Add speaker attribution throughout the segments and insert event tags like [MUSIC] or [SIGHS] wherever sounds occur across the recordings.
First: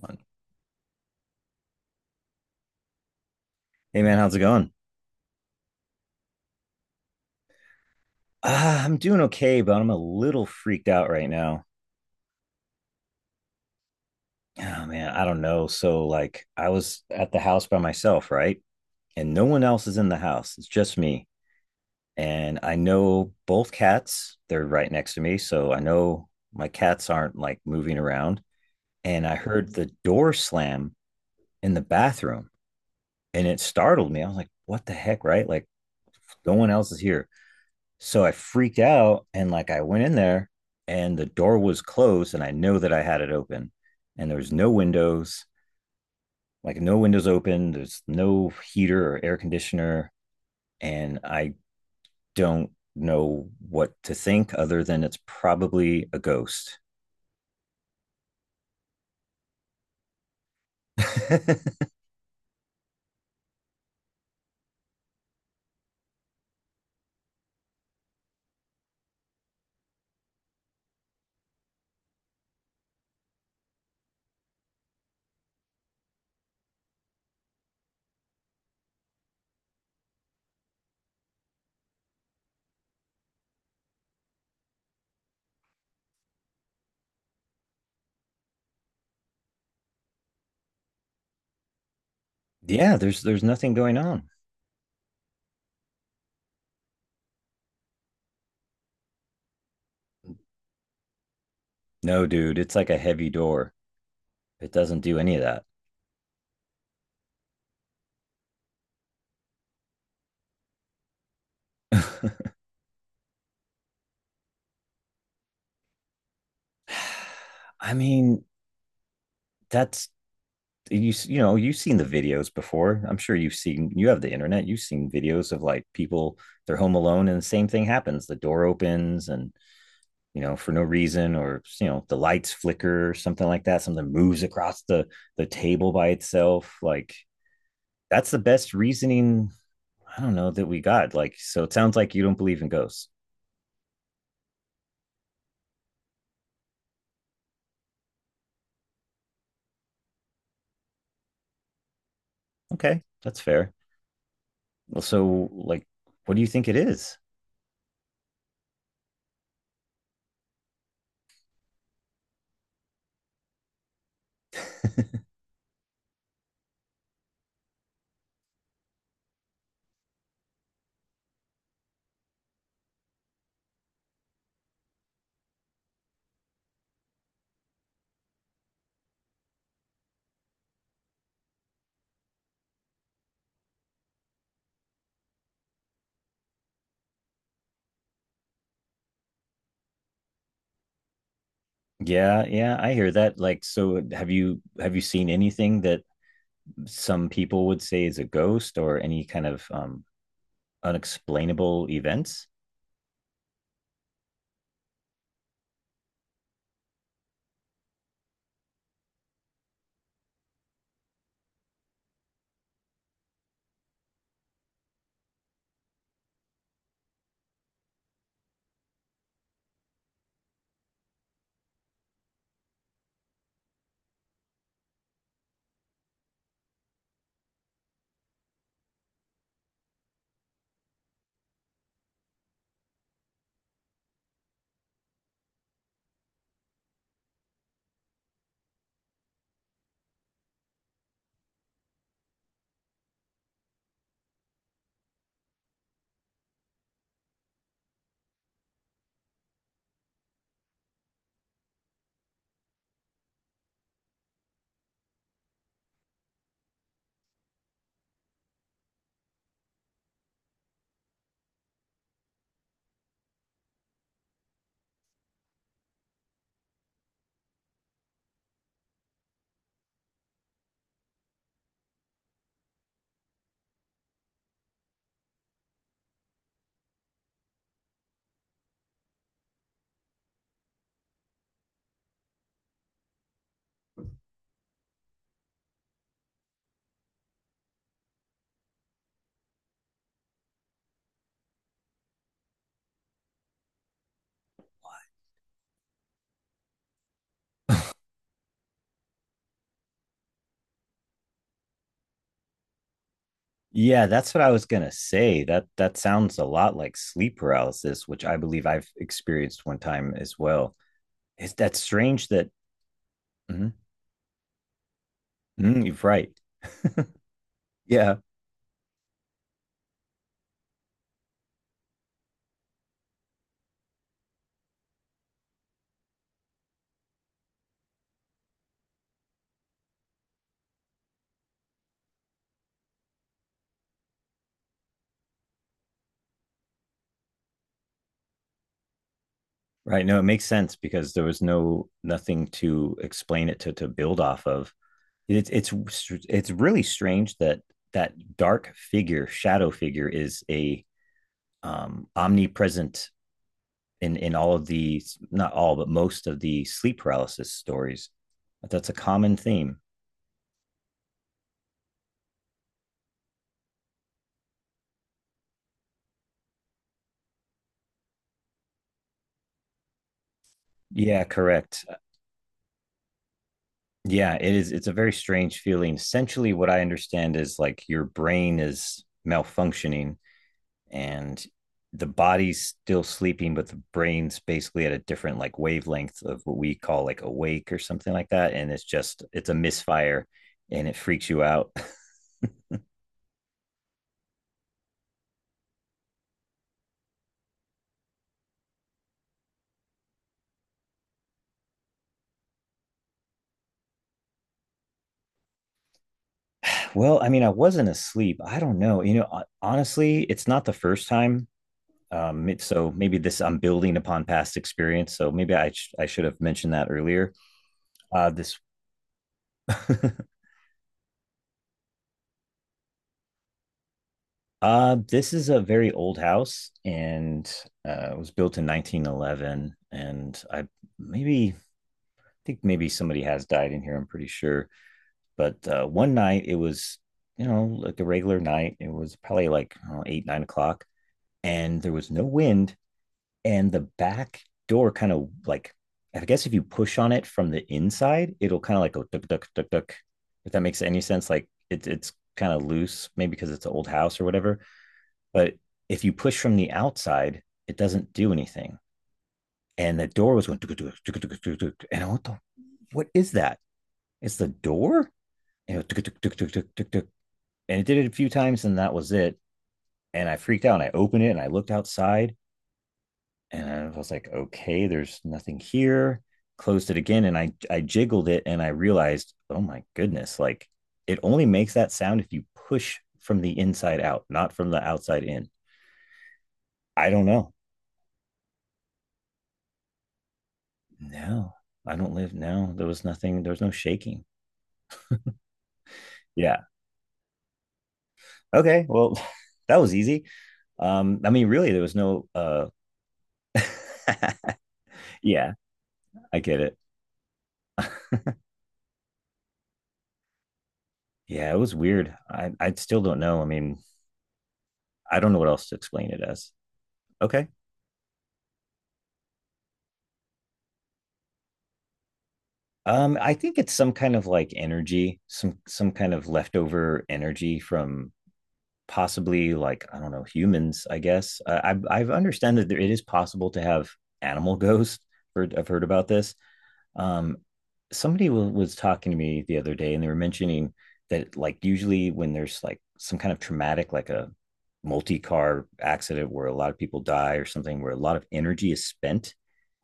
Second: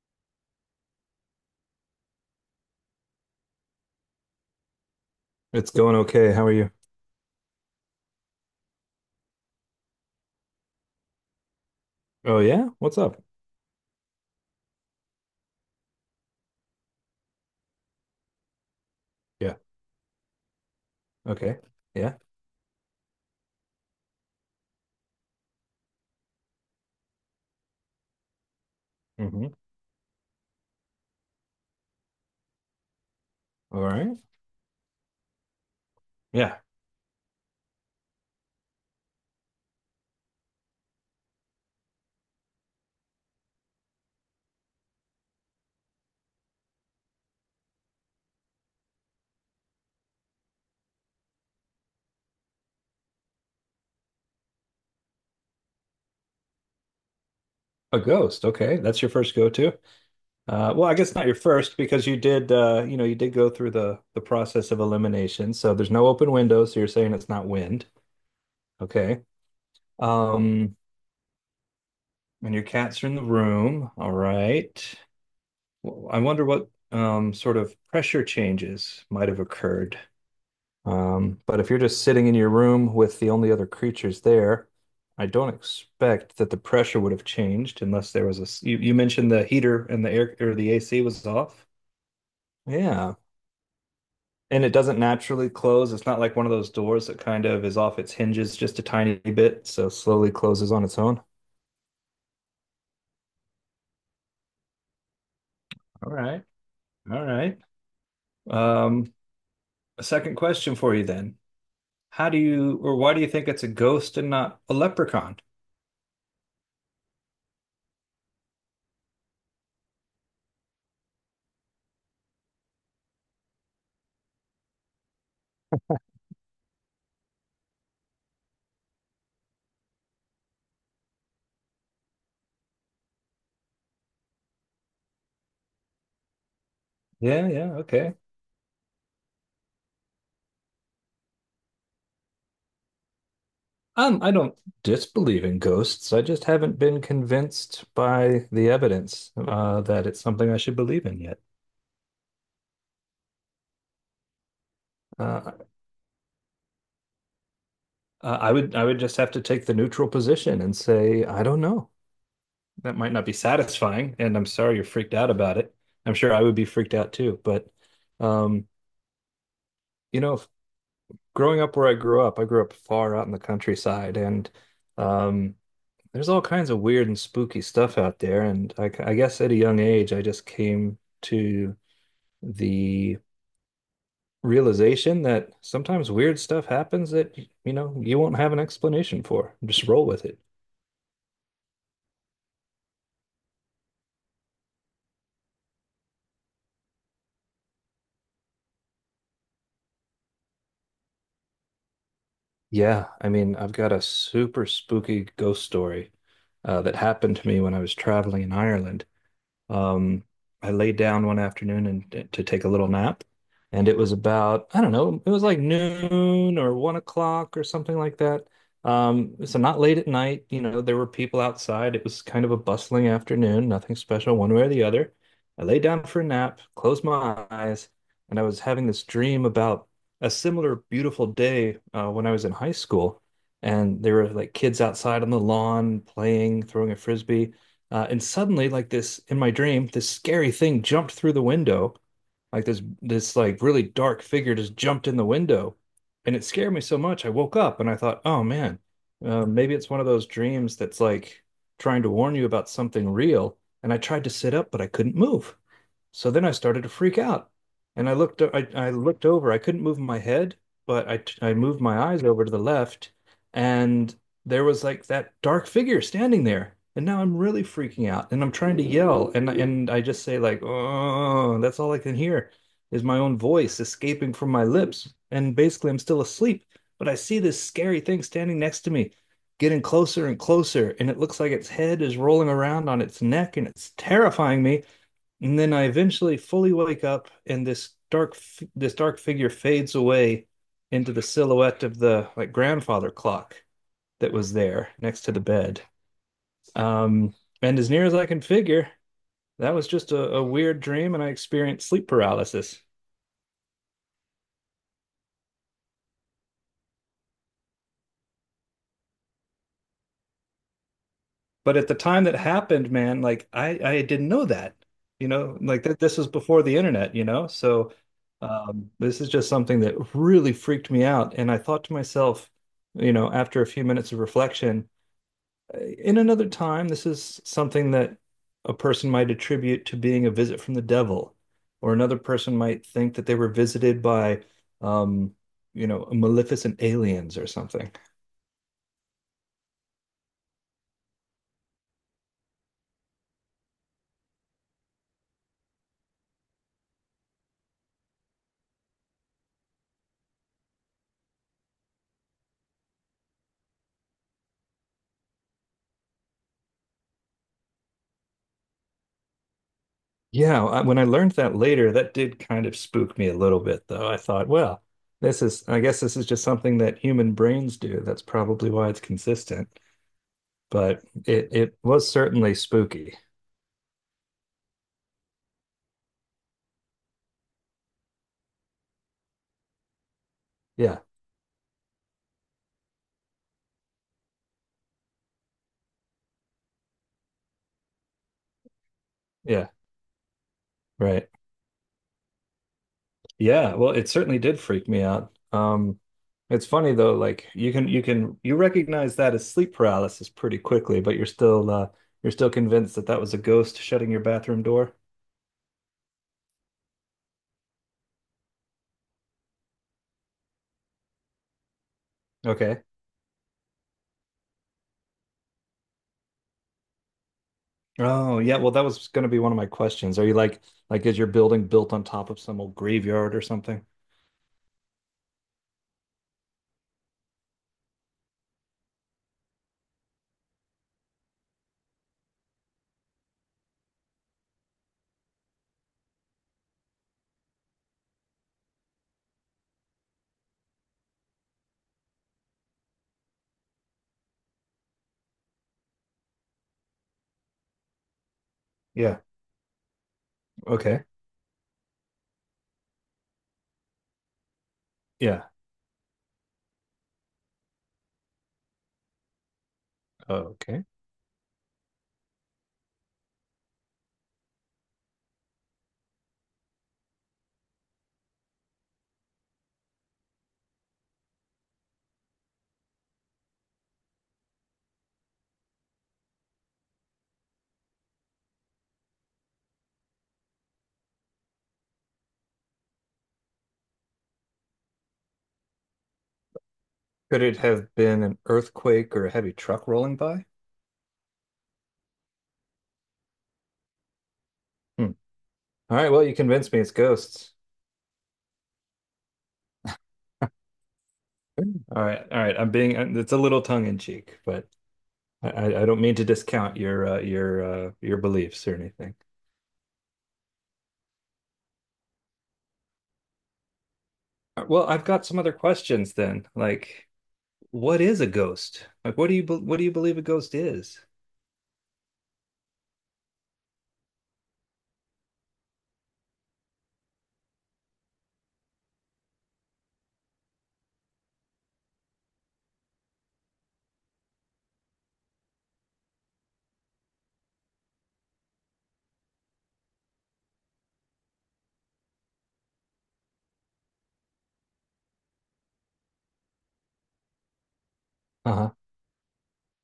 Speaker 1: One. Hey man, how's it going?
Speaker 2: It's going okay. How are you?
Speaker 1: I'm doing okay, but I'm a little freaked out right now.
Speaker 2: Oh yeah? What's up?
Speaker 1: Oh man, I don't know. So like I was at the house by myself, right? And no
Speaker 2: Yeah.
Speaker 1: one else is in the house. It's just me.
Speaker 2: Okay. Yeah.
Speaker 1: And I know both cats, they're right next to me, so I know my cats aren't like moving around. And I
Speaker 2: Hmm.
Speaker 1: heard the door slam in the bathroom and it
Speaker 2: All
Speaker 1: startled
Speaker 2: right.
Speaker 1: me. I was like, what the heck, right? Like no
Speaker 2: Yeah.
Speaker 1: one else is here. So I freaked out and like I went in there and the door was closed and I know that I had it open and there was no windows, like no windows open, there's no heater or air conditioner and I don't know what to think other than it's probably a ghost.
Speaker 2: A ghost. Okay. That's your first go-to. Well, I guess not your first
Speaker 1: [LAUGHS]
Speaker 2: because you did you did go through the process of elimination. So there's no open window, so you're saying it's not wind. Okay. Um, and your cats are in the room. All right. Well, I wonder what sort of pressure changes might have occurred. But if you're just sitting in your room with the only other creatures there, I don't expect that the pressure would have changed unless there was a. you mentioned the heater and the air or the AC was off.
Speaker 1: Yeah,
Speaker 2: Yeah.
Speaker 1: there's nothing going on.
Speaker 2: And it doesn't naturally close. It's not like one of those doors that kind of is off its hinges just a tiny bit, so slowly closes on its own.
Speaker 1: No, dude, it's like a heavy door. It doesn't do any of that.
Speaker 2: All right. All right. Um, a second question for you then. How do
Speaker 1: [SIGHS]
Speaker 2: you, or why do you think it's a ghost and not a leprechaun?
Speaker 1: [LAUGHS] I mean, that's you know you've seen the videos before. I'm sure you've seen, you have the internet, you've seen videos of like people, they're home alone and the same thing happens. The door opens and you know for no reason, or you know the lights flicker or something like that, something moves across the table by itself. Like
Speaker 2: Yeah, yeah, okay.
Speaker 1: that's the best reasoning. I don't know that we got, like, so it sounds like you don't believe in ghosts.
Speaker 2: I don't disbelieve in ghosts. I just haven't been convinced by the evidence that it's something I should believe in yet.
Speaker 1: Okay, that's fair. Well, so
Speaker 2: Uh,
Speaker 1: like, what do you think it is?
Speaker 2: I would just have to take the neutral position and say, I don't know. That might not be satisfying, and I'm sorry you're freaked
Speaker 1: [LAUGHS]
Speaker 2: out about it. I'm sure I would be freaked out too. But um, you know, growing up where I grew up far out in the countryside, and um, there's all kinds of weird and spooky stuff out there. And I guess at a young age, I just came to the realization that sometimes weird stuff happens, that, you won't have an explanation for. Just roll with it.
Speaker 1: Yeah, yeah, I hear that. Like, so have you, have you seen anything that some people would say is a ghost, or any kind of unexplainable events.
Speaker 2: Yeah, I mean, I've got a super spooky ghost story that happened to me when I was traveling in Ireland. Um, I laid down one afternoon and to take a little nap, and it was about, I don't know, it was like noon or 1 o'clock or something like that. So not late at night, there were people outside. It was kind of a bustling afternoon, nothing special one way or the other. I lay down for a nap, closed my eyes, and I was having this dream about a similar beautiful day when I was in high school. And there were like kids outside on the lawn playing, throwing a frisbee. And suddenly, like this in my dream, this scary thing jumped through the window. Like this like really dark figure just jumped in the window, and it scared me so much. I woke up and I thought, oh man, maybe it's one of those dreams that's like trying to warn you about something real. And I tried to sit up, but I couldn't move. So then I started to freak out. And I looked over. I couldn't move my head, but I moved my eyes over to the left and there was like that dark figure standing there. And now I'm really freaking out and I'm trying to yell and I just say like, "Oh, that's all I can hear is my own voice escaping from my lips." And basically I'm still asleep, but I see this scary thing standing next to me. Getting closer and closer, and it looks like its head is rolling around on its neck, and it's terrifying me. And then I eventually fully wake up, and this dark figure fades away into the silhouette of the like grandfather clock that was there next to the bed. Um, and as near as I can figure, that was just a weird dream, and I experienced sleep paralysis.
Speaker 1: Yeah, that's what I was gonna say. That that sounds a lot like sleep paralysis, which I believe I've experienced one time as well. Is that
Speaker 2: But at the time
Speaker 1: strange
Speaker 2: that
Speaker 1: that
Speaker 2: happened, man, like
Speaker 1: mhm,
Speaker 2: I didn't know that, like
Speaker 1: mhm, you're
Speaker 2: that this was
Speaker 1: right.
Speaker 2: before the internet,
Speaker 1: [LAUGHS]
Speaker 2: so.
Speaker 1: Yeah,
Speaker 2: This is just something that really freaked me out. And I thought to myself, after a few minutes of reflection, in another time, this is something that a person might attribute to being a visit from the devil, or another person might think that they were visited by, um, maleficent aliens or something.
Speaker 1: right. No, it makes sense because there was no nothing to explain it, to build off of. It's it's really strange that that dark figure, shadow figure, is a omnipresent in all of the, not all but most of the sleep paralysis stories. That's a common theme.
Speaker 2: Yeah, when I learned that later, that did kind of spook me a little bit, though. I thought, well, this is, I guess this is just something that human brains do. That's probably why it's consistent, but
Speaker 1: Yeah,
Speaker 2: it
Speaker 1: correct.
Speaker 2: was certainly spooky.
Speaker 1: Yeah, it is. It's a very strange feeling. Essentially what I understand is like your brain is malfunctioning
Speaker 2: Yeah,
Speaker 1: and the body's still sleeping, but the brain's basically at a different like wavelength of what we call like awake or something like that. And it's just, it's a
Speaker 2: yeah,
Speaker 1: misfire, and it
Speaker 2: right.
Speaker 1: freaks you out. [LAUGHS]
Speaker 2: Yeah, well, it certainly did freak me out. It's funny though, like you can you recognize that as sleep paralysis pretty quickly, but you're still convinced that that was a ghost shutting your bathroom door.
Speaker 1: Well, I mean, I wasn't asleep. I don't know. You know, honestly, it's not the first time. um,
Speaker 2: Okay.
Speaker 1: so maybe this, I'm building upon past experience. So maybe I should have mentioned that earlier. Uh,
Speaker 2: Oh yeah,
Speaker 1: this
Speaker 2: well that was going to be one of my
Speaker 1: [LAUGHS]
Speaker 2: questions. Are you like is your building built on top of some old graveyard or something?
Speaker 1: this is a very old house, and it was built in 1911. And I, maybe, I think maybe somebody has died in here. I'm pretty sure. But one night it was, you know, like a regular night. It was probably like, I don't know, 8 9 o'clock, and there was no wind, and the back door kind of like, I guess if you push on it from the inside, it'll kind of like go
Speaker 2: Yeah.
Speaker 1: duck duck duck duck. If that makes any
Speaker 2: Okay.
Speaker 1: sense, like it's kind of loose, maybe because it's an old house or whatever.
Speaker 2: Yeah.
Speaker 1: But if you push from the outside, it doesn't do anything. And the door was going duck
Speaker 2: Okay.
Speaker 1: duck duck duck duck duck. And I went, what the, what is that? It's the door. And it, duck, duck, duck, duck, duck, duck, duck. And it did it a few times, and that was it. And I freaked out. And I opened it and I looked outside, and I was like, okay, there's nothing here. Closed it again, and I jiggled it, and I realized, oh my goodness, like it only makes that sound if you push from the inside out, not from the outside in. I don't
Speaker 2: Could
Speaker 1: know.
Speaker 2: it have been an earthquake or a heavy truck rolling by?
Speaker 1: No, I don't live. No, there was nothing. There was no shaking.
Speaker 2: Hmm. All right. Well, you
Speaker 1: Yeah.
Speaker 2: convinced me it's ghosts.
Speaker 1: Okay. Well, [LAUGHS] that was easy. I mean, really, there was
Speaker 2: All
Speaker 1: no.
Speaker 2: right, all right. I'm being, it's a
Speaker 1: [LAUGHS]
Speaker 2: little tongue in cheek, but
Speaker 1: Yeah,
Speaker 2: I don't mean to
Speaker 1: I get it.
Speaker 2: discount your
Speaker 1: [LAUGHS]
Speaker 2: beliefs or anything.
Speaker 1: Yeah, it was weird. I still don't know. I mean,
Speaker 2: Well, I've
Speaker 1: I
Speaker 2: got
Speaker 1: don't know
Speaker 2: some
Speaker 1: what
Speaker 2: other
Speaker 1: else to explain
Speaker 2: questions
Speaker 1: it
Speaker 2: then.
Speaker 1: as.
Speaker 2: Like,
Speaker 1: Okay.
Speaker 2: what is a ghost? Like, what do you believe a ghost is?
Speaker 1: I think it's some kind of like energy, some kind of leftover energy from, possibly, like I don't know, humans. I guess I understand that there, it is possible to have animal [LAUGHS] ghosts. Heard, I've heard about this. Um, somebody was talking to me the other day, and they were mentioning that like usually when there's like some kind of traumatic, like a multi-car accident where a lot of people die or something, where a lot of
Speaker 2: Uh-huh.
Speaker 1: energy is spent,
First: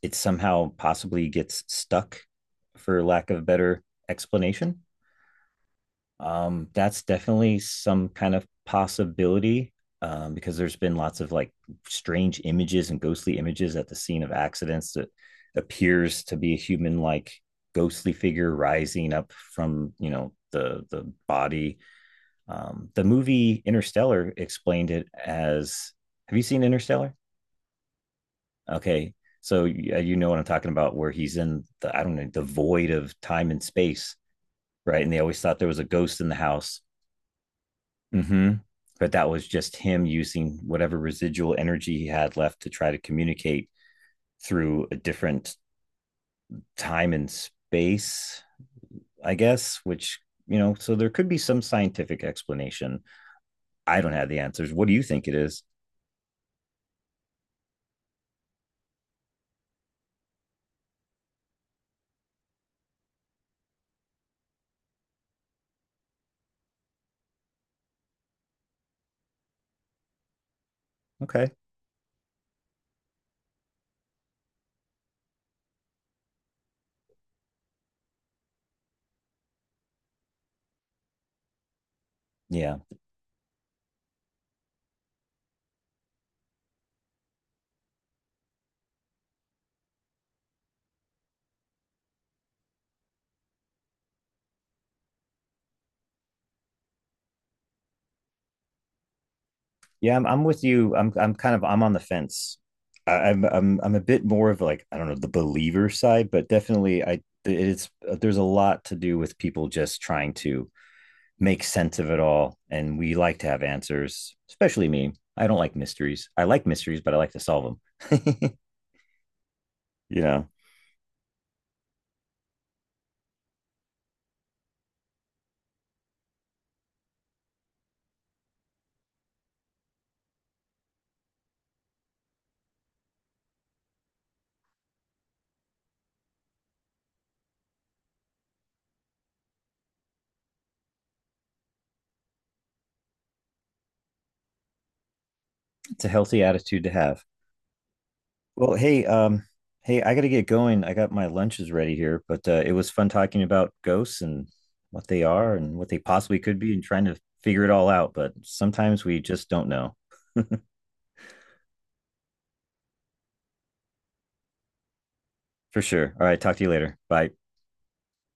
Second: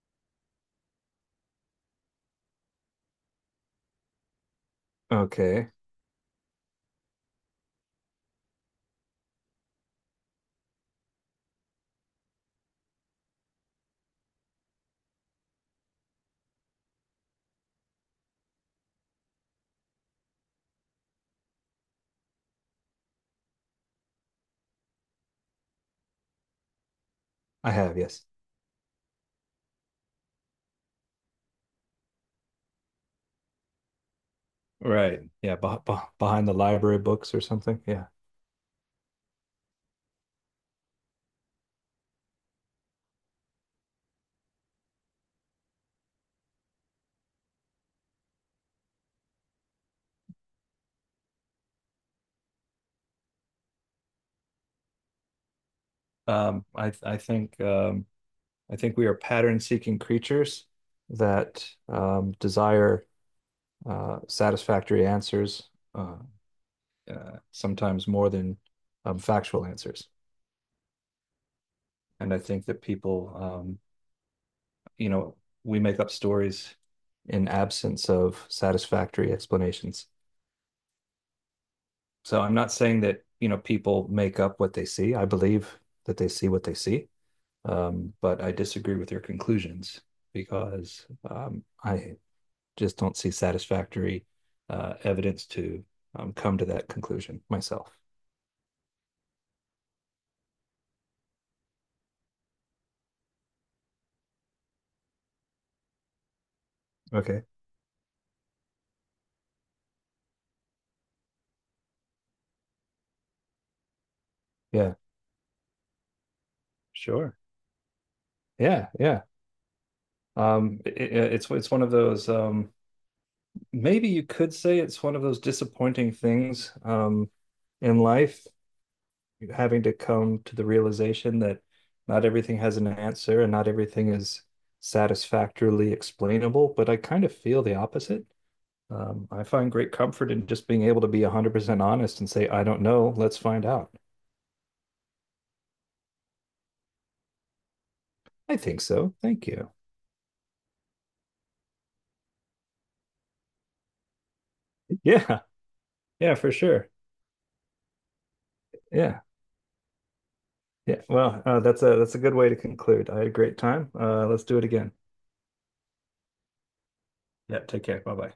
Speaker 1: it somehow possibly gets stuck, for lack of a better explanation.
Speaker 2: Okay,
Speaker 1: That's definitely some kind of possibility, because there's been lots of like strange images and ghostly images at the scene of accidents that appears to be a human like ghostly figure rising up from, you know, the body. The movie Interstellar explained it as, have you seen Interstellar?
Speaker 2: I have, yes.
Speaker 1: Okay. So yeah, you know what I'm talking about, where he's in the, I don't know, the void of time and space, right? And they
Speaker 2: Right.
Speaker 1: always
Speaker 2: Yeah,
Speaker 1: thought there was a ghost in the
Speaker 2: behind the
Speaker 1: house.
Speaker 2: library books or something. Yeah.
Speaker 1: Mm-hmm. But that was just him using whatever residual energy he had left to try to communicate through a different time and space, I guess, which, you know, so there could be some scientific explanation. I don't have the answers. What do you think it is?
Speaker 2: Um, I I think um, I think we are pattern-seeking creatures that desire satisfactory answers, uh, sometimes more than factual answers.
Speaker 1: Okay.
Speaker 2: And I think that peopleyou know, we make up stories in absence of satisfactory explanations. So I'm not
Speaker 1: Yeah.
Speaker 2: saying that people make up what they see. I believe that they see what they see, but I disagree with their conclusions because I just don't see satisfactory evidence to come to that conclusion myself.
Speaker 1: Yeah, I'm with you. I'm kind of, I'm on the fence. I, I'm a bit more of like, I don't know, the believer side, but definitely, I,
Speaker 2: Okay.
Speaker 1: it's, there's a lot to do with people just trying to make sense of it all, and we like to have answers, especially
Speaker 2: Yeah,
Speaker 1: me. I don't like mysteries. I like mysteries, but I like
Speaker 2: sure.
Speaker 1: to solve them. [LAUGHS]
Speaker 2: Yeah, yeah.
Speaker 1: You know,
Speaker 2: Um, it, it's one of those maybe you could say it's one of those disappointing things in life, having to come to the realization that not everything has an answer and not everything is satisfactorily explainable. But I kind of feel the opposite. I find great comfort in just being able to be 100% honest and say, I don't know. Let's find out.
Speaker 1: it's a healthy attitude to have.
Speaker 2: I
Speaker 1: Well,
Speaker 2: think
Speaker 1: hey,
Speaker 2: so. Thank you. [LAUGHS]
Speaker 1: hey, I gotta get going. I got my lunches ready here, but it was fun talking about ghosts and what they
Speaker 2: Yeah.
Speaker 1: are and what they
Speaker 2: Yeah,
Speaker 1: possibly
Speaker 2: for
Speaker 1: could be and
Speaker 2: sure.
Speaker 1: trying to figure it all out. But sometimes we
Speaker 2: Yeah.
Speaker 1: just don't know
Speaker 2: Yeah. Well, that's a good way to conclude. I had a great time. Let's do it again.
Speaker 1: for sure. All right, talk to you later. Bye.
Speaker 2: Yeah. Take care. Bye bye.